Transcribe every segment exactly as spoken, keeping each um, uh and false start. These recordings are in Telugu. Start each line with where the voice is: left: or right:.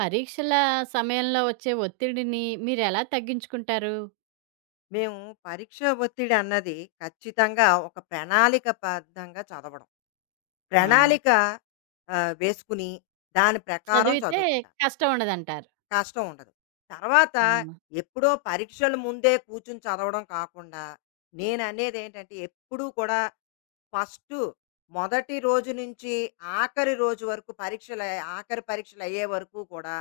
right: పరీక్షల సమయంలో వచ్చే ఒత్తిడిని మీరెలా తగ్గించుకుంటారు?
left: మేము పరీక్ష ఒత్తిడి అన్నది ఖచ్చితంగా ఒక ప్రణాళిక బద్ధంగా చదవడం.
right: ఆ!
left: ప్రణాళిక ఆహ్, వేసుకుని దాని ప్రకారం
right: చదివితే
left: చదువుకుంటాను.
right: కష్టం ఉండదంటారు.
left: కష్టం ఉండదు. తర్వాత
right: ఆ!
left: ఎప్పుడో పరీక్షల ముందే కూర్చొని చదవడం కాకుండా, నేననేదేంటంటే ఎప్పుడూ కూడా ఫస్టు మొదటి రోజు నుంచి ఆఖరి రోజు వరకు పరీక్షల ఆఖరి పరీక్షలయ్యే వరకు కూడా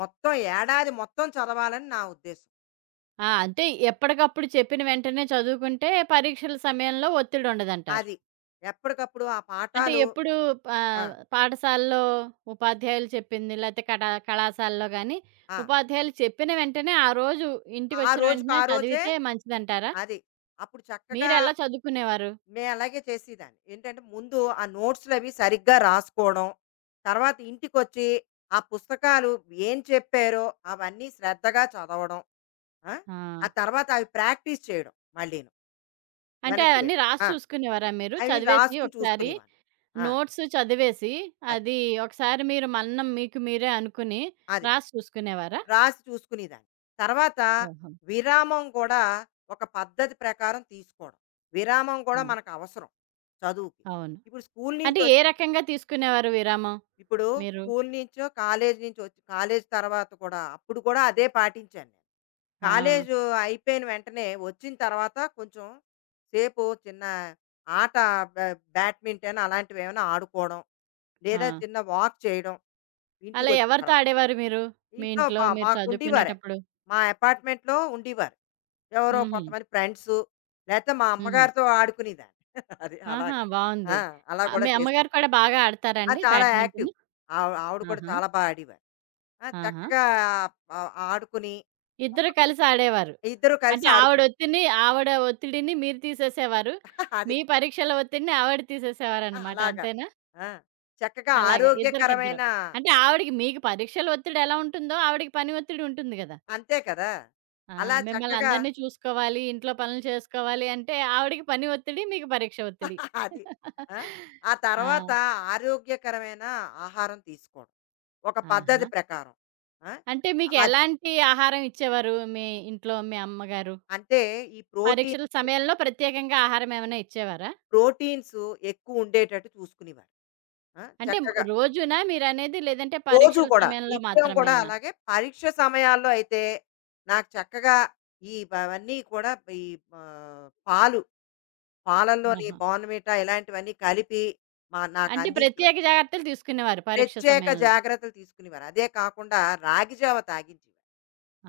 left: మొత్తం ఏడాది మొత్తం చదవాలని నా ఉద్దేశం.
right: ఆ! అంటే ఎప్పటికప్పుడు చెప్పిన వెంటనే చదువుకుంటే పరీక్షల సమయంలో ఒత్తిడుండదంటారు.
left: అది. ఎప్పటికప్పుడు ఆ
right: అంటే
left: పాఠాలు.
right: ఎప్పుడు పా
left: ఆ!
right: పాఠశాలలో ఉపాధ్యాయులు చెప్పింది లేతే కటా కళాశాలలో గాని,
left: ఆ!
right: ఉపాధ్యాయులు చెప్పిన వెంటనే ఆ రోజు
left: ఆ
right: ఇంటికొచ్చిన
left: రోజుకి
right: వెంటనే
left: ఆ రోజే
right: చదివితే మంచిదంటారా?
left: అది. అప్పుడు చక్కగా
right: మీరెలా చదువుకునేవారు?
left: నేను అలాగే చేసేదాన్ని. ఏంటంటే ముందు ఆ నోట్స్‌లవి సరిగ్గా రాసుకోవడం. తర్వాత ఇంటికొచ్చి ఆ పుస్తకాలు ఏం చెప్పారో అవన్నీ శ్రద్ధగా చదవడం. ఆ!
right: ఆ!
left: ఆ తర్వాత అవి ప్రాక్టీస్ చేయడం మళ్ళీను.
right: అంటే
left: వెనక్కి
right: అవన్నీ
left: వెళ్ళి.
right: రాసి
left: ఆ!
right: చూసుకునేవారా మీరు?
left: అవి
right: చదివేసి
left: రాసుకొని
right: ఒకసారి
left: చూసుకునేవాడిని. ఆ!
right: నోట్స్ చదివేసి,
left: అది.
right: అది ఒకసారి మీరు మన్నన మీకు మీరే అనుకుని
left: అది.
right: రాసి చూసుకునేవారా?
left: రాసి చూసుకునేదాన్ని. తర్వాత
right: ఓహో!
left: విరామం కూడా ఒక పద్ధతి ప్రకారం తీసుకోవడం. విరామం
right: ఆ!
left: కూడా మనకు అవసరం. చదువుకి.
right: అవును.
left: ఇప్పుడు స్కూల్
right: అంటే ఏ
left: నుంచొచ్చి,
right: రకంగా తీసుకునేవారు విరామం
left: ఇప్పుడు
right: మీరు?
left: స్కూల్ నుంచో, కాలేజీ నుంచో వచ్చి కాలేజీ తర్వాత కూడా అప్పుడు కూడా అదే పాటించాను నేను.
right: ఆ!
left: కాలేజు అయిపోయిన వెంటనే వచ్చిన తర్వాత కొంచెం సేపు చిన్న ఆట బ్యా బ్యాడ్మింటన్ అలాంటివేమైనా ఆడుకోవడం.
right: ఆ!
left: లేదా చిన్న వాక్ చేయడం
right: అలా
left: ఇంటికొచ్చిన
right: ఎవరితో
left: తర్వాత.
right: ఆడేవారు మీరు? మీ
left: ఇంట్లో
right: ఇంట్లో
left: మా
right: మీరు
left: మాకుండేవారే.
right: చదువుకునేటప్పుడు?
left: మా అపార్ట్మెంట్‌లో ఉండేవారు. ఎవరో
right: హుహు.
left: కొంతమంది ఫ్రెండ్సు లేతే మా
right: హుహు.
left: అమ్మగారితో ఆడుకునేదాన్ని. అది
right: ఆహా!
left: అలాగా. ఆ!
right: బావుంది.
left: అలా
right: ఆహ్,
left: కూడా
right: మీ
left: చేస్తూ
right: అమ్మగారు కూడా బాగా ఆడతారా
left: ఆ!
right: అండి
left: చాలా యాక్టివ్.
right: బ్యాడ్మింటను?
left: ఆవి ఆవిడ కూడా
right: ఆహా!
left: చాలా బా ఆడేవారు. ఆ!
right: ఆహా!
left: చక్కగా ఆహ్, ఆడుకుని ఒక
right: ఇద్దరు కలిసి ఆడేవారు.
left: ఇద్దరూ కలిసి
right: అంటే ఆవిడ
left: ఆడుకున్నాం.
right: ఒత్తిడిని ఆవిడ ఒత్తిడిని మీరు తీసేసేవారు.
left: అది.
right: మీ పరీక్షల ఒత్తిడిని ఆవిడ
left: ఆ,
right: తీసేసేవారనమాట.
left: అలాగా.
right: అంతేనా?
left: ఆ! చక్కగా
right: అలాగా ఇద్దరికిద్దరు.
left: ఆరోగ్యకరమైన
right: అంటే ఆవిడకి మీకు పరీక్షల ఒత్తిడి ఎలా ఉంటుందో, ఆవిడకి పని ఒత్తిడి ఉంటుంది గదా!
left: అంతే కదా!
right: ఆ!
left: అలా
right: మిమ్మల్ని
left: చక్కగా
right: అందరిని చూసుకోవాలి, ఇంట్లో పనులు చేసుకోవాలి అంటే, ఆవిడకి పని ఒత్తిడి, మీకు పరీక్ష ఒత్తిడి.
left: అది. ఆ! ఆ
right: ఆ!
left: తర్వాత ఆరోగ్యకరమైన ఆహారం తీసుకోవడం. ఒక పద్ధతి
right: ఆహా!
left: ప్రకారం. ఆ!
right: అంటే మీకు
left: మధ్య
right: ఎలాంటి ఆహారం ఇచ్చేవారు మీ ఇంట్లో మీ అమ్మగారు?
left: అంటే ఈ ప్రోటీన్
right: పరీక్షల సమయంలో ప్రత్యేకంగా ఆహారం ఏమైనా ఇచ్చేవారా?
left: ప్రోటీన్స్ ఎక్కువ ఉండేటట్టు చూసుకునేవారు. ఆ!
right: అంటే మ్
left: చక్కగా
right: రోజునా మీరనేది? లేదంటే
left: రోజు
right: పరీక్షల
left: కూడా.
right: సమయంలో
left: నిత్యం కూడా
right: మాత్రమేనా?
left: అలాగే పరీక్ష సమయాల్లో అయితే నాకు చక్కగా ఈ బ అవన్నీ కూడా ఈ ఆహ్, పాలు, పాలల్లోని
right: ఆహా!
left: బోర్న్‌విటా ఇలాంటివన్నీ కలిపి మా నాకు
right: అంటే
left: అందించేవారు.
right: ప్రత్యేక జాగ్రత్తలు తీసుకునేవారు పరీక్ష
left: ప్రత్యేక
right: సమయంలో.
left: జాగ్రత్తలు తీసుకునేవారు. అదే కాకుండా రాగి జావ తాగించేవారు.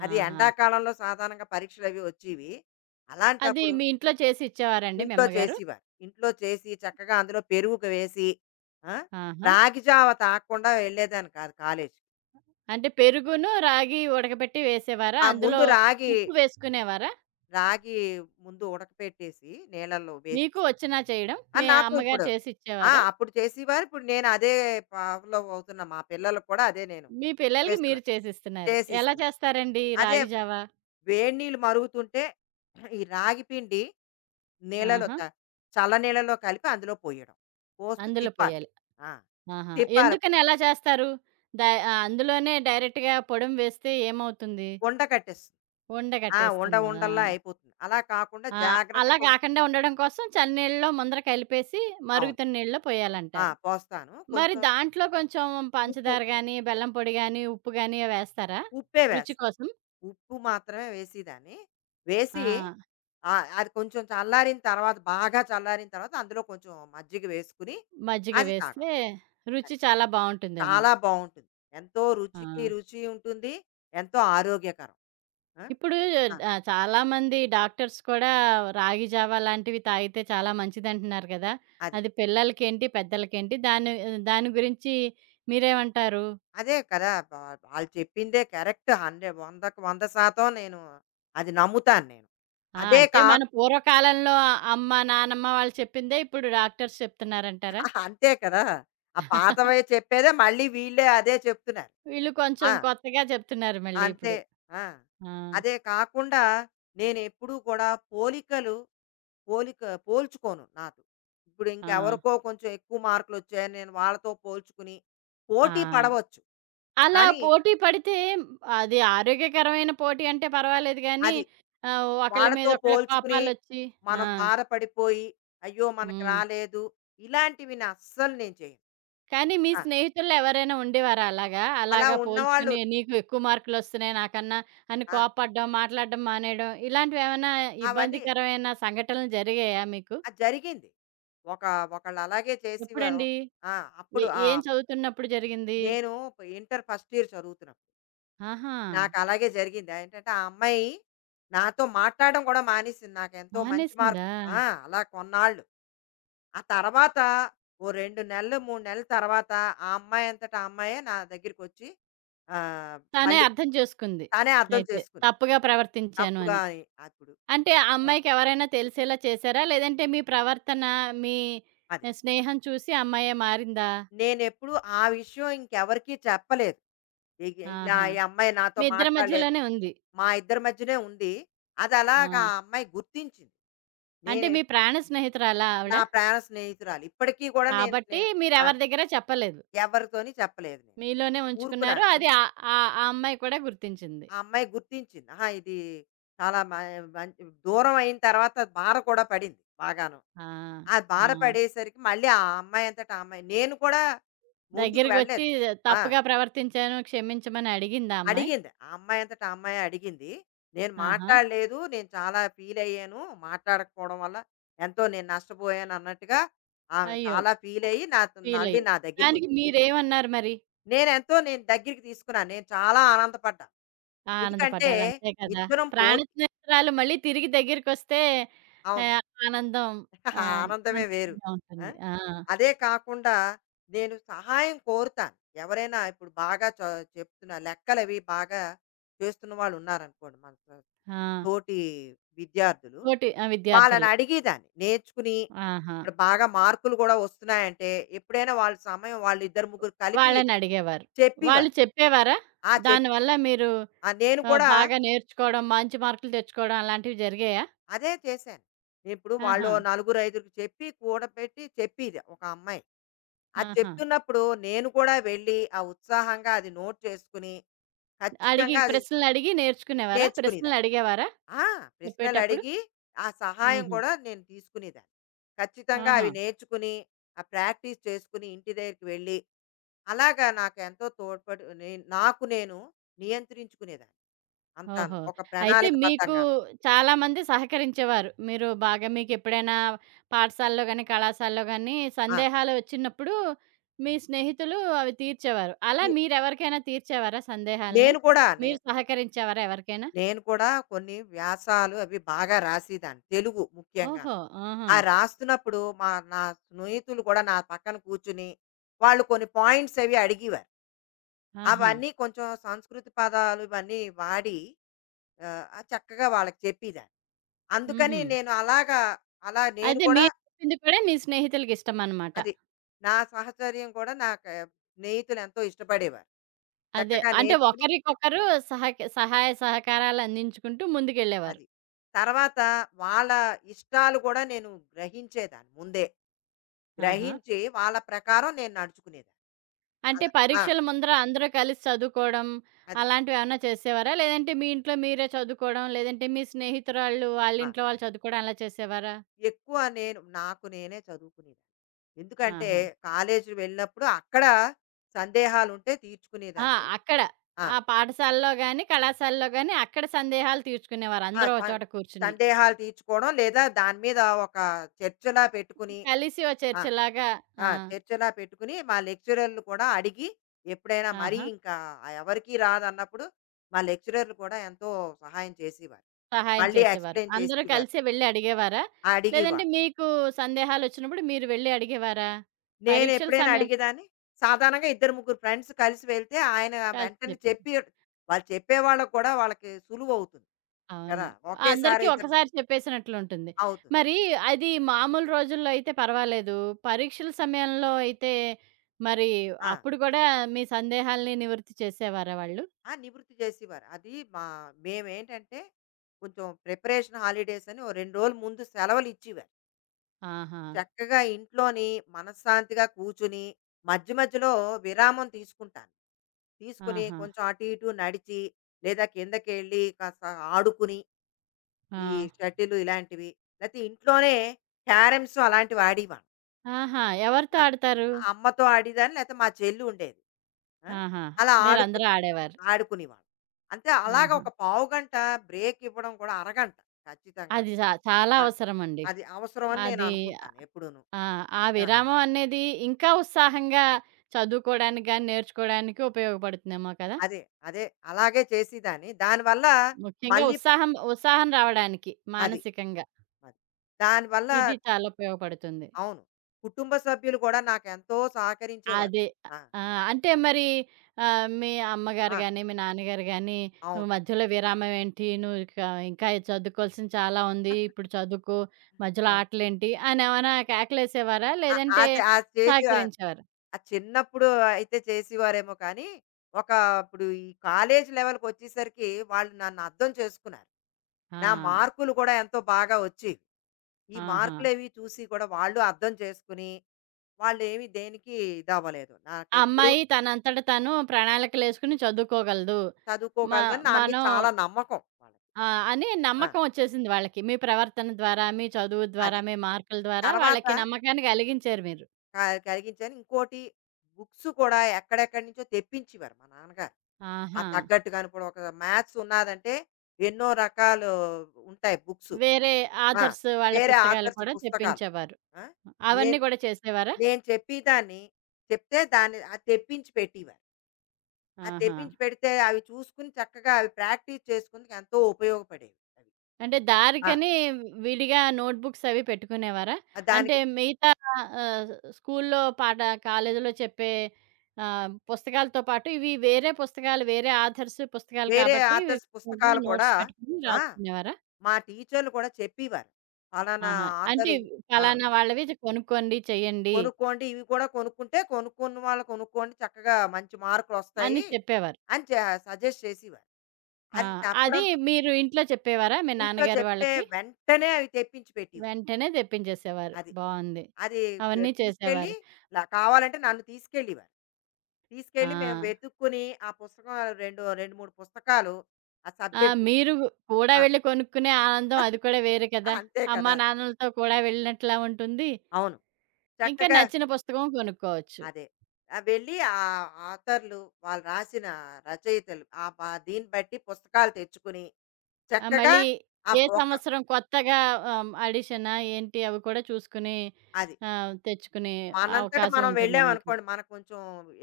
left: అది
right: ఆహా!
left: ఎండాకాలంలో సాధారణంగా పరీక్షలవి వచ్చేవి.
right: అది
left: అలాంటప్పుడు
right: మీ ఇంట్లో చేసి ఇచ్చేవారండి మీ
left: ఇంట్లో
right: అమ్మగారు?
left: చేసేవారు. ఇంట్లో చేసి చక్కగా అందులో పెరుగుకు వేసి ఆ!
right: ఆహా!
left: రాగి జావ తాగకుండా వెళ్ళేదాన్ని కాదు కాలేజ్‌కి.
right: అంటే పెరుగును, రాగి ఉడకబెట్టి వేసేవారా?
left: ఆ!
right: అందులో
left: ముందు రాగి,
right: ఉప్పు వేసుకునేవారా?
left: రాగి ముందు ఉడకపెట్టేసి నీళ్ళల్లో
right: మీకు
left: వేసేసి.
right: వచ్చునా చేయడం?
left: ఆ!
right: మీ
left: నాకు
right: అమ్మగారు
left: ఇప్పుడు
right: చేసి
left: ఆ!
right: ఇచ్చేవారా?
left: అప్పుడు చేసేవారు. ఇప్పుడు నేను అదే ఫాలో అవుతున్నా. మా పిల్లలకి కూడా అదే నేను
right: మీ పిల్లలకి
left: చేస్తున్నా.
right: మీరు చేసిస్తున్నారు. ఎలా
left: చేసిస్తున్నా.
right: చేస్తారండి ఈ
left: అదే
right: రాగి జావా?
left: వేడి నీళ్ళు మరుగుతుంటే ఈ రాగి పిండి నీళ్ళలో
right: ఆహా!
left: త చల్ల నీళ్ళలో కలిపి అందులో పోయడం. పోస్తూ
right: అందులో
left: తిప్పాలి.
right: పొయ్యాలి.
left: ఆ!
right: ఆహా!
left: తిప్పాలి. కు
right: ఎందుకని అలా చేస్తారు? డై ఆహ్, అందులోనే డైరెక్ట్‌గా పొడిం వేస్తే ఏమవుతుంది?
left: ఉండ కట్టేస్తుంది. ఆ! ఉండ
right: ఉండగట్టేస్తుందా?
left: ఉండల్లా అయిపోతుంది. అలా కాకుండా
right: ఆ!
left: జాగ్రత్త
right: అలా
left: కొం
right: కాకుండా ఉండడం కోసం చన్నీళ్ళలో ముందర కలిపేసి,
left: అవును.
right: మరుగుతున్న నీళ్ళలో
left: ఆ!
right: పొయ్యాలంటారు.
left: పోస్తాను.
right: మరి
left: కొంచెం
right: దాంట్లో కొంచెం
left: ఉప్పు
right: పంచదార గాని, బెల్లం పొడి గాని, ఉప్పు గాని వేస్తారా?
left: ఉప్పే
right: రుచి
left: వేస్తాం.
right: కోసం.
left: ఉప్పు మాత్రమే వేసేదాన్ని.
right: ఆ!
left: వేసి ఆహ్, అది కొంచెం చల్లారిన తర్వాత బాగా చల్లారిన తర్వాత అందులో కొంచెం మజ్జిగ వేసుకొని
right: మజ్జిగ
left: అది
right: వేస్తే
left: తాగడం.
right: రుచి
left: అది.
right: చాలా బావుంటుందేమో.
left: చాలా బావుంటుంది. ఎంతో
right: ఆ!
left: రుచికి రుచి ఉంటుంది. ఎంతో ఆరోగ్యకరం. ఆ!
right: ఇప్పుడు
left: ఆ!
right: ఆహ్, చాలామంది డాక్టర్స్ కూడా రాగి జావా లాంటివి తాగితే చాలా మంచిదంటున్నారు కదా!
left: అది.
right: అది పిల్లలకేంటి, పెద్దలకేంటి దాని దాని గురించి మీరేమంటారు?
left: అదే కదా! వ వాళ్ళు చెప్పిందే కరెక్ట్. హండ్రె 100కి వంద శాతం నేను అది నమ్ముతాను నేను.
right: ఆ!
left: అదే
right: అంటే
left: కా
right: మన పూర్వకాలంలో అమ్మ, నానమ్మ వాళ్ళు చెప్పిందే ఇప్పుడు డాక్టర్స్ చెప్తున్నారంటారా?
left: అంతే కదా! ఆ పాతవే చెప్పేదే మళ్ళీ వీళ్ళే అదే చెప్తున్నారు.
right: వీళ్ళు కొంచెం
left: ఆ!
right: కొత్తగా చెప్తున్నారు మళ్ళీ
left: అంతే.
right: ఇప్పుడు.
left: ఆ!
right: ఆ!
left: అదే కాకుండా నేనెప్పుడూ కూడా పోలికలు పోలిక పోల్చుకోను నాతో. ఇప్పుడు
right: ఆ!
left: ఇంకెవరికో కొంచెం ఎక్కువ మార్కులొచ్చాయని నేను వాళ్ళతో పోల్చుకుని,
right: ఆ!
left: పోటీ పడవచ్చు.
right: అలా
left: కానీ
right: పోటీ పడితే అది ఆరోగ్యకరమైన పోటీ అంటే పర్వాలేదు గానీ
left: అది
right: ఆహ్, ఒకళ్ళ మీద
left: వాళ్ళతో
right: ఒకళ్ళకి
left: పోల్చుకుని,
right: కోపాలొచ్చి ఆ!
left: మనం బాధపడిపోయి, అయ్యో! మనకు
right: హ్మ్.
left: రాలేదు. ఇలాంటివి నే అస్సలు నేను చేయను.
right: కానీ మీ
left: ఆ!
right: స్నేహితుల్లో ఎవరైనా ఉండేవారా అలాగా?
left: అలా
right: అలాగా
left: ఉన్నవాళ్ళు
right: పోల్చుకుని నీకు ఎక్కువ మార్కులొస్తున్నాయి నాకన్నా అని
left: ఆ!
right: కోప్పడ్డం, మాట్లాడడం మానేయడం ఇలాంటివేమైనా
left: అవన్నీ
right: ఇబ్బందికరమైన సంఘటనలు జరిగాయా మీకు?
left: ఆ! జరిగింది. ఒక ఒకళ్ళు అలాగే చేసేవారు.
right: ఎప్పుడండి?
left: ఆ!
right: ఏ
left: అప్పుడు
right: ఏం
left: ఆహ్,
right: చదువుతున్నప్పుడు జరిగింది?
left: నేను ఇంటర్ ఫస్ట్ ఇయర్ చదువుతున్నాను.
right: ఆహా!
left: నాకు అలాగే జరిగింది. ఏంటంటే, ఆ అమ్మాయి నాతో మాట్లాడడం కూడా మానేసింది. నాకెంతో మంచి
right: మానేసిందా?
left: మార్కులు. ఆ! అలా కొన్నాళ్ళు. ఆ తర్వాత ఓ రెండు నెలలు, మూడు నెలల తర్వాత ఆ అమ్మాయి అంతట ఆ అమ్మాయే నా దగ్గరికొచ్చి ఆహ్,
right: తనే
left: మళ్ళీ
right: అర్థం చేసుకుంది.
left: తానే అర్థం
right: అయితే.
left: చేసుకుంది.
right: తప్పుగా ప్రవర్తించాను
left: తప్పుగా
right: అని.
left: అని అప్పుడు.
right: అంటే ఆ
left: ఆ!
right: అమ్మాయికెవరైనా తెలిసేలా చేశారా? లేదంటే మీ ప్రవర్తన, మీ
left: అది.
right: ఆహ్, స్నేహం చూసి ఆ అమ్మాయే మారిందా?
left: నేనెప్పుడు ఆ విషయం ఇంకెవరికీ చెప్పలేదు. ఇగ ఇలా
right: ఆహా!
left: ఈ అమ్మాయి నాతో
right: మీ ఇద్దరి
left: మాట్లాడలేదు.
right: మధ్యలోనే ఉంది.
left: మా ఇద్దరి మధ్యనే ఉంది. అది
right: ఆ!
left: అలాగా ఆ అమ్మాయి గుర్తించింది.
right: అంటే
left: నేనె
right: మీ ప్రాణ స్నేహితురాలా ఆవిడ?
left: నా ప్రాణ స్నేహితురాలు. ఇప్పటికీ గూడా నేను స్నే
right: కాబట్టి
left: ఆ!
right: మీరెవరి దగ్గర చెప్పలేదు.
left: ఎవరితోని చెప్పలేదు నేను.
right: మీలోనే ఉంచుకున్నారు.
left: ఊరుకున్నాను.
right: అది
left: అన్
right: ఆహ్, ఆహ్, ఆ అమ్మాయి కూడా గుర్తించింది.
left: ఆ అమ్మాయి గుర్తించింది. ఆహా! ఇది చాలా మ మంచి దూరం అయిన తర్వాత బాధ కూడా పడింది బాగాను.
right: ఆ!
left: ఆ
right: ఆ!
left: బాధ పడేసరికి మళ్ళీ ఆ అమ్మాయి అంతట ఆ అమ్మాయి నేను కూడా ముందుకు
right: దగ్గరికొచ్చి
left: వెళ్ళలేదు. ఆ!
right: తప్పుగా ప్రవర్తించాను క్షమించమని అడిగిందా ఆ అమ్మాయి?
left: అడిగింది. ఆ అమ్మాయి అంతట ఆ అమ్మాయే అడిగింది. నేను
right: ఆహా!
left: మాట్లాడలేదు. నేను చాలా ఫీల్ అయ్యాను. మాట్లాడకపోవడం వల్ల ఎంతో నేను నష్టపోయాను అన్నట్టుగా ఆమె
right: అయ్యో!
left: చాలా ఫీల్ అయ్యి నాతో మళ్ళీ
right: ఫీలయ్యారు.
left: నా
right: దానికి
left: దగ్గరికొచ్చింది.
right: మీరేమన్నారు మరి?
left: నేనెంతో నేను దగ్గరికి తీసుకున్నాను. నేను చాలా ఆనందపడ్డా.
right: ఆ,
left: ఎందుకంటే
right: ఆనందపడ్డారు. అంతే కదా!
left: ఇద్దరం
right: ప్రాణ
left: పోటీ
right: స్నేహితురాలు మళ్ళీ తిరిగి దగ్గరికొస్తే
left: అవును.
right: ఆహ్, ఆనందం
left: ఆ
right: ఆహ్,
left: ఆనందమే వేరు.
right: అంతకంగా
left: ఆ!
right: ఉంటుంది. ఆ!
left: అదే కాకుండా నేను సహాయం కోరుతాను. ఎవరైనా ఇప్పుడు బాగా చ చెప్తున్న లెక్కలవి బాగా చేస్తున్న వాళ్ళున్నారనుకోండి మన త
right: ఆ!
left: తోటి విద్యార్థులు.
right: తోటి ఆహ్,
left: వాళ్ళని
right: విద్యార్థులు.
left: అడిగేదాన్ని. నేర్చుకుని
right: ఆహా!
left: ఇప్పుడు బాగా మార్కులు గూడా వస్తున్నాయంటే ఎప్పుడైనా వాళ్ళ సమయం వాళ్ళు ఇద్దరు ముగ్గురు కలిపి
right: వాళ్ళనడిగేవారు. వాళ్ళు
left: చెప్పేవారు.
right: చెప్పేవారా?
left: ఆ! చెప్
right: దానివల్ల మీరు
left: ఆ! నేను
right: ఆహ్,
left: కూడా
right: బాగా నేర్చుకోవడం, మంచి మార్కులు తెచ్చుకోవడం అలాంటివి జరిగాయా?
left: అదే చేశాను. ఇప్పుడు వాళ్ళు
right: ఆహా!
left: నలుగురు, ఐదుగురికి చెప్పి కూడబెట్టి చెప్పేది ఒక అమ్మాయి. అది
right: ఆహా!
left: చెప్తున్నప్పుడు నేను కూడా వెళ్ళి ఆ ఉత్సాహంగా అది నోట్ చేసుకుని,
right: అడిగి
left: ఖచ్చితంగా అది
right: ప్రశ్నలడిగి నేర్చుకునేవారా?
left: నేర్చుకునేదాన్ని.
right: ప్రశ్నలడిగేవారా
left: ఆ!
right: చెప్పేటప్పుడు?
left: ప్రశ్నలడిగి ఆ సహాయం
right: హుహు.
left: కూడా నేను తీసుకునేదాన్ని. ఖచ్చితంగా
right: ఆహా!
left: అవి నేర్చుకుని, ఆ ప్రాక్టీస్ చేసుకుని ఇంటి దగ్గరికి వెళ్ళి, అలాగా నాకెంతో తోడ్పడి నేను నాకు నేను నియంత్రించుకునేదాన్ని అంతాను.
right: ఓహో!
left: ఒక
right: అయితే
left: ప్రణాళిక
right: మీకు
left: బద్ధంగాను.
right: చాలామంది సహకరించేవారు. మీరు బాగా మీకెప్పుడైనా పాఠశాలలో గాని, కళాశాలలో గాని
left: ఆ!
right: సందేహాలు వచ్చినప్పుడు మీ స్నేహితులు అవి తీర్చేవారు. అలా
left: నే
right: మీరెవరికైనా తీర్చేవారా సందేహాల్ని?
left: నేను కూడా నే
right: మీరు సహకరించేవారా ఎవరికైనా?
left: నేను కూడా కొన్ని వ్యాసాలు అవి బాగా రాసేదాన్ని. తెలుగు ముఖ్యంగాను.
right: ఓహో! ఆహా!
left: ఆ రాస్తున్నప్పుడు మా నా స్నేహితులు కూడా నా పక్కన కూర్చుని, వాళ్ళు కొన్ని పాయింట్స్ అవి అడిగేవారు.
right: ఆహా!
left: అవన్నీ కొంచెం సంస్కృతి పదాలు ఇవన్నీ వాడి ఆహ్, ఆ చక్కగా వాళ్ళకి చెప్పేదాన్ని.
right: హుహు.
left: అందుకని నేను అలాగా అలా నేను
right: అయితే
left: కూడా
right: మీరు చెప్పింది కూడా మీ స్నేహితులకిష్టమనమాట.
left: అది నా సహచర్యం కూడా నాకు స్నేహితులు ఎంతో ఇష్టపడేవారు.
right: అదే.
left: చక్కగా
right: అంటే
left: నేర్చుకుని
right: ఒకరికొకరు సహక సహాయ సహకారాలందించుకుంటూ ముందుకెళ్ళేవారు.
left: అది. తర్వాత వాళ్ళ ఇష్టాలు కూడా నేను గ్రహించేదాన్ని ముందే.
right: ఆహా!
left: గ్రహించి వాళ్ళ ప్రకారం నేను నడుచుకునేదాన్ని.
right: అంటే
left: అలా ఆ!
right: పరీక్షల ముందర అందరూ కలిసి చదువుకోవడం,
left: అది.
right: అలాంటివేమన్నా చేసేవారా? లేదంటే మీ ఇంట్లో మీరే చదువుకోవడం, లేదంటే మీ స్నేహితురాళ్ళు వాళ్ళ
left: ఆ!
right: ఇంట్లో వాళ్ళు చదువుకోవడం అలా చేసేవారా?
left: ఎక్కువ నేను నాకు నేనే చదువుకునేదాన్ని. ఎందుకంటే
right: ఆహా!
left: కాలేజీ వెళ్ళినప్పుడు అక్కడ సందేహాలుంటే
right: ఆ!
left: తీర్చుకునేదాన్ని.
right: అక్కడ.
left: ఆ!
right: ఆ పాఠశాలలో గాని, కళాశాలలో గాని అక్కడ సందేహాలు తీర్చుకునేవారు
left: ఆ!
right: అందరూ
left: స
right: ఒక చోట కూర్చుని.
left: సందేహాలు తీర్చుకోవడం లేదా దాని మీద ఒక చర్చలా పెట్టుకుని
right: కలిసి ఓ
left: ఆ!
right: చర్చలాగా
left: ఆ!
right: ఆ!
left: చర్చలా పెట్టుకుని మా లెక్చరర్‌లు కూడా అడిగి ఎప్పుడైనా మరీ
right: ఆహా!
left: ఇంకా ఎవరికీ రాదన్నప్పుడు మా లెక్చరర్‌లు కూడా ఎంతో సహాయం చేసేవారు.
right: సహాయం
left: మళ్ళీ
right: చేసేవారు.
left: ఎక్స్‌ప్లెయిన్
right: అందరూ
left: చేసేవారు.
right: కలిసి వెళ్లి అడిగేవారా?
left: ఆ,
right: లేదంటే
left: అడిగేవాళ్ళం.
right: మీకు సందేహాలొచ్చినప్పుడు మీరు వెళ్లి అడిగేవారా? పరీక్షల
left: నేనెప్పుడైనా
right: సమయం
left: అడిగేదాన్ని. సాధారణంగా ఇద్దరు, ముగ్గురు ఫ్రెండ్స్ కలిసి వెళ్తే ఆయన
right: కలిసి
left: వెంటనే
right: చెప్పారు.
left: చెప్పి వాళ్ళు చెప్పేవాళ్ళకి కూడా వాళ్ళకి సులువవుతుంది
right: అవును.
left: కదా! ఒకేసారి
right: అందరికీ
left: ఇద్దరు ము-
right: ఒకసారి చెప్పేసినట్లుంటుంది.
left: అవుతుంది.
right: మరి అది మామూలు రోజుల్లో అయితే పర్వాలేదు. పరీక్షల సమయంలో అయితే మరి
left: ఆ!
right: అప్పుడు గూడా మీ సందేహాల్ని నివృత్తి చేసేవారా వాళ్ళు?
left: ఆ! నివృత్తి చేసేవారు. అది మా మేమేంటంటే కొంచెం ప్రిపరేషన్ హాలిడేస్ అని ఓ రెండు రోజులు ముందు సెలవులిచ్చేవారు.
right: ఆహా!
left: చక్కగా ఇంట్లోని మనశ్శాంతిగా కూర్చొని మధ్య మధ్యలో విరామం తీసుకుంటాను. తీసుకొని
right: ఆహా!
left: కొంచెం అటు ఇటు నడిచి లేదా కిందకెళ్ళి కాస్త ఆడుకుని
right: ఆ!
left: ఈ షటిలు ఇలాంటివి. లేతే ఇంట్లోనే క్యారమ్స్ అలాంటివి ఆడేవాళ్ళం.
right: ఆహా! ఎవరితో
left: ఆ!
right: ఆడతారు?
left: అమ్మతో ఆడేదాన్ని లేతే మా చెల్లి ఉండేది. ఆ!
right: ఆహా!
left: అలా ఆడుకు
right: మీరందరూ ఆడేవారు.
left: ఆడుకునేవాళ్ళం. అంటే అలాగ
right: ఆహా!
left: ఒక పావుగంట బ్రేక్ ఇవ్వడం కూడా అరగంట ఖచ్చితంగాను.
right: అది చా చాలా
left: ఆ!
right: అవసరమండి.
left: అది అవసరం అని నేను
right: అది
left: అనుకుంటాను ఎప్పుడూను.
right: ఆ! ఆ
left: ఆ!
right: విరామం అనేది ఇంకా ఉత్సాహంగా చదువుకోవడానికి గాని, నేర్చుకోవడానికి ఉపయోగపడుతుందేమో కదా!
left: అదే. అదే. అలాగే చేసేదాన్ని. దానివల్ల
right: ముఖ్యంగా
left: మళ్ళీ
right: ఉత్సాహం ఉత్సాహం రావడానికి
left: అది.
right: మానసికంగా.
left: అది. దానివల్ల
right: ఇది చాలా ఉపయోగపడుతుంది.
left: అవును. కుటుంబ సభ్యులు కూడా నాకెంతో సహకరించేవారు.
right: అదే.
left: ఆ!
right: ఆ! అంటే మరి ఆహ్, మీ అమ్మగారు
left: ఆ!
right: గాని, మీ నాన్నగారు గాని
left: అవును.
right: మధ్యలో విరామం ఏంటి? నువ్వు ఇక ఇంకా చదువుకోవాల్సింది చాలా ఉంది. ఇప్పుడు చదువుకో, మధ్యలో
left: అవును.
right: ఆటలేంటి? అని ఏమైనా కేకలేసేవారా?
left: ఆ! ఆ
right: లేదంటే
left: చే ఆ స్టేజ్ ఆహ్,
right: సహకరించేవారా?
left: చిన్నప్పుడు అయితే చేసేవారేమో కానీ, ఒక ఇప్పుడు ఈ కాలేజ్ లెవెల్‌కొచ్చేసరికి వాళ్ళు నన్ను అర్థం చేసుకున్నారు.
right: ఆ!
left: నా మార్కులు కూడా ఎంతో బాగా వచ్చేవి. ఈ
right: ఆహా!
left: మార్కులవి చూసి కూడా వాళ్ళు అర్థం చేసుకుని, వాళ్ళేమి దేనికి ఇదవ్వలేదు.
right: ఆ
left: నాకెప్పుడు
right: అమ్మాయి తనంతట తను ప్రణాళికలేసుకొని చదువుకోగలదు. మ
left: చదువుకోగలదని నా మీద
right: మనం
left: చాలా నమ్మకం వాళ్ళకి.
right: ఆ! అని
left: ఆ!
right: నమ్మకం వచ్చేసింది వాళ్ళకి. మీ ప్రవర్తన ద్వారా, మీ చదువు ద్వారా,
left: అది.
right: మీ మార్కుల ద్వారా
left: తర్వాత
right: వాళ్ళకి నమ్మకాన్ని కలిగించారు మీరు.
left: క కలిగించాను. ఇంకోటి బుక్స్ కూడా ఎక్కడెక్కడి నుంచో తెప్పించేవారు మా నాన్నగారు. ఆ
right: ఆహా!
left: తగ్గట్టుగాను ఇప్పుడు ఒక మ్యాథ్స్ ఉన్నాదంటే ఎన్నో రకాలు ఉంటాయి బుక్స్.
right: వేరే
left: ఆ!
right: ఆథర్స్ వాళ్ళ
left: వేరే
right: పుస్తకాలు
left: ఆథర్స్
right: కూడా
left: పుస్తకాలు.
right: తెప్పించేవారు.
left: ఆ! నేను
right: అవన్నీ కూడా చేసేవారా?
left: నేను చెప్పేదాన్ని చెప్తే దాన్ని అది తెప్పించి పెట్టేవారు. అది
right: ఆహా!
left: తెప్పించి పెడితే అవి చూసుకొని చక్కగా అవి ప్రాక్టీస్ చేసుకుందుకు ఎంతో ఉపయోగపడేవి అవి.
right: అంటే
left: ఆ!
right: దారికని విడిగా నోట్ బుక్స్ అవి పెట్టుకునేవారా?
left: ఆ
right: అంటే
left: దానికి
right: మిగతా ఆహ్, స్కూల్లో పాఠ కాలేజీలో చెప్పే ఆహ్, పుస్తకాలతో పాటు ఇవి వేరే పుస్తకాలు, వేరే ఆథర్స్ పుస్తకాలు
left: వేరే
right: కాబట్టి ఇవి
left: ఆథర్స్
right: విడిగా
left: పుస్తకాలు కూడా
right: నోట్స్ పెట్టుకొని
left: ఆ!
right: రాసుకునేవారా?
left: మా టీచర్లు కూడా చెప్పేవారు. పలానా
right: ఆహా! అంటే
left: ఆథరు ఆ!
right: ఫలానా వాళ్ళవి ఇది కొనుక్కోండి, చెయ్యండి
left: కొనుక్కోండి. ఇవి కూడా కొనుక్కుంటే కొనుక్కున్న వాళ్ళు కొనుక్కోండి. చక్కగా మంచి
right: అని
left: మార్కులొస్తాయి
right: చెప్పేవారు.
left: అని చ సజెస్ట్ చేసేవారు.
right: ఆ!
left: అది
right: అది
left: చెప్పడంతో
right: మీరు ఇంట్లో చెప్పేవారా మీ
left: ఇంట్లో
right: నాన్నగారు
left: చెప్తే
right: వాళ్ళకి?
left: వెంటనే అవి తెప్పించి పెట్టేవారు.
right: వెంటనే తెప్పించేసేవారు.
left: అది.
right: బావుంది.
left: అది వె
right: అవన్నీ
left: తీసుకెళ్ళి
right: చేసేవారు.
left: ల కావాలంటే నన్ను తీసుకెళ్ళేవారు.
right: ఆ!
left: తీసుకెళ్ళి మేము వెతుక్కొని ఆ పుస్తకం రెండు, రెండు, మూడు పుస్తకాలు ఆ
right: ఆ!
left: సబ్జెక్ట్‌వి.
right: మీరు కూడా
left: ఆ!
right: వెళ్లి కొనుక్కునే ఆనందం అది కూడా వేరు కదా!
left: అంతే
right: అమ్మా
left: కదా!
right: నాన్నలతో కూడా వెళ్ళినట్లా ఉంటుంది.
left: అవును.
right: ఇంకా
left: చక్కగా
right: నచ్చిన పుస్తకం కొనుక్కోవచ్చు.
left: అదే. ఆహ్, వెళ్ళి ఆ ఆథర్‌లు వాళ్ళు రాసిన రచయితలు ఆ ప దీన్ని బట్టి పుస్తకాలు తెచ్చుకొని
right: ఆహ్,
left: చక్కగా
right: మళ్ళీ ఏ
left: ఆహ్, ఒక
right: సంవత్సరం కొత్తగా ఆహ్, అడిషనా ఏంటి అవి కూడా చూసుకుని
left: అది.
right: ఆహ్, తెచ్చుకునే
left: మనంతట
right: అవకాశం
left: మనం
right: ఉంటుంది మీకు.
left: వెళ్ళామనుకోండి, మనకు కొంచెం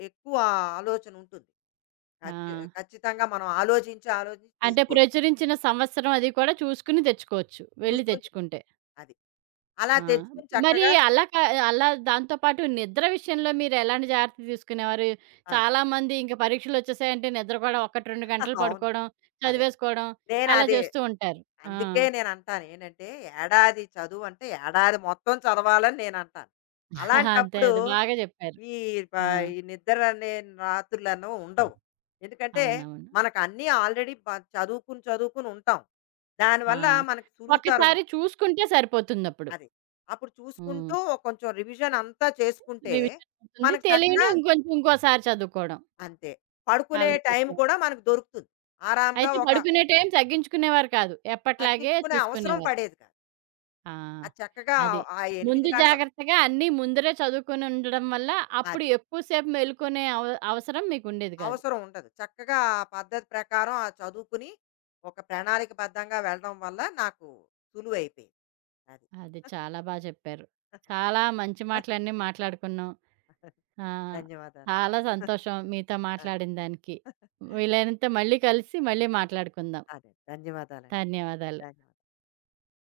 left: ఎక్కువ ఆలోచన ఉంటుంది.
right: ఆ!
left: ఖచ్చి ఖచ్చితంగా మనం ఆలోచించి, ఆలోచించి
right: అంటే
left: తీసుకోవచ్చు.
right: ప్రచురించిన సంవత్సరం అది కూడా చూసుకుని తెచ్చుకోవచ్చు. వెళ్లి
left: చూసుకొని
right: తెచ్చుకుంటే.
left: అది. అలా
right: ఆ!
left: తెచ్చుకొని
right: మరి
left: చక్కగా
right: అలా కా అలా దాంతో పాటు నిద్ర విషయంలో మీరు ఎలాంటి జాగ్రత్తలు తీసుకునేవారు?
left: అది.
right: చాలామంది ఇంక పరీక్షలొచ్చేసాయంటే నిద్ర కూడా ఒకటి, రెండు గంటలు
left: అవును.
right: పడుకోవడం,
left: అదే.
right: చదివేసుకోవడం
left: నేను
right: అలా
left: అదే.
right: చేస్తూ ఉంటారు. ఆ!
left: అందుకే నేనంటాను ఏంటంటే, ఏడాది చదువంటే ఏడాది మొత్తం చదవాలని నేనంటాను.
right: అంతే
left: అలాంటప్పుడు
right: అది బాగా చెప్పారు.
left: ఈ ప
right: ఆ!
left: ఈ నిద్ర అనే రాత్రులను ఉండవు. ఎందుకంటే,
right: అవునవును.
left: మనకు అన్నీ ఆల్రెడీ బ చదువుకుని, చదువుకుని ఉంటాం.
right: ఆ!
left: దానివల్ల మనకు సులువుతరం
right: ఒక్కసారి
left: అవుతుంది.
right: చూసుకుంటే సరిపోతుందప్పుడు.
left: అది. అప్పుడు
right: హ్మ్.
left: చూసుకుంటూ ఒక కొంచెం రివిజన్ అంతా చేసుకుంటే,
right: రివిజన్ ఉంటుంది.
left: మనకు చక్కగా
right: తెలియని ఇంకొంచెం ఇంకోసారి చదువుకోవడం.
left: అంతే. పడుకునే
right: అలా
left: టైం
right: చేసేవారు.
left: కూడా మనకు దొరుకుతుంది. ఆరాంగా
right: అయితే
left: ఒక
right: పడుకునే టైం తగ్గించుకునేవారు కాదు. ఎప్పట్లాగే
left: తగ్గించుకునే అవసరం
right: చూసుకునేవారు.
left: పడేది కాదు.
right: ఆ!
left: అది చక్కగా
right: అది.
left: ఆ ఎనిమిది
right: ముందు
left: గంటలు.
right: జాగ్రత్తగా అన్నీ ముందరే చదువుకొని ఉండడం వల్ల, అప్పుడు
left: అది.
right: ఎక్కువ సేపు మేలుకునే అవ అవసరం మీకుండేది కాదు.
left: అవసరం ఉండదు. చక్కగా ఆ పద్ధతి ప్రకారం ఆ చదువుకుని, ఒక ప్రణాళికబద్ధంగా వెళ్ళడం వల్ల నాకు సులువైపోయింది. అది.
right: అది చాలా బా చెప్పారు. చాలా మంచి మాటలన్నీ మాట్లాడుకున్నాం. ఆహ్,
left: ధన్యవాదాలండి.
right: చాలా సంతోషం మీతో
left: ఆ!
right: మాట్లాడిన దానికి. వీలైనంత మళ్ళీ కలిసి, మళ్ళీ మాట్లాడుకుందాం.
left: అదే. ధన్యవాదాలండి.
right: ధన్యవాదాలు.
left: ధన్యవాదాలు.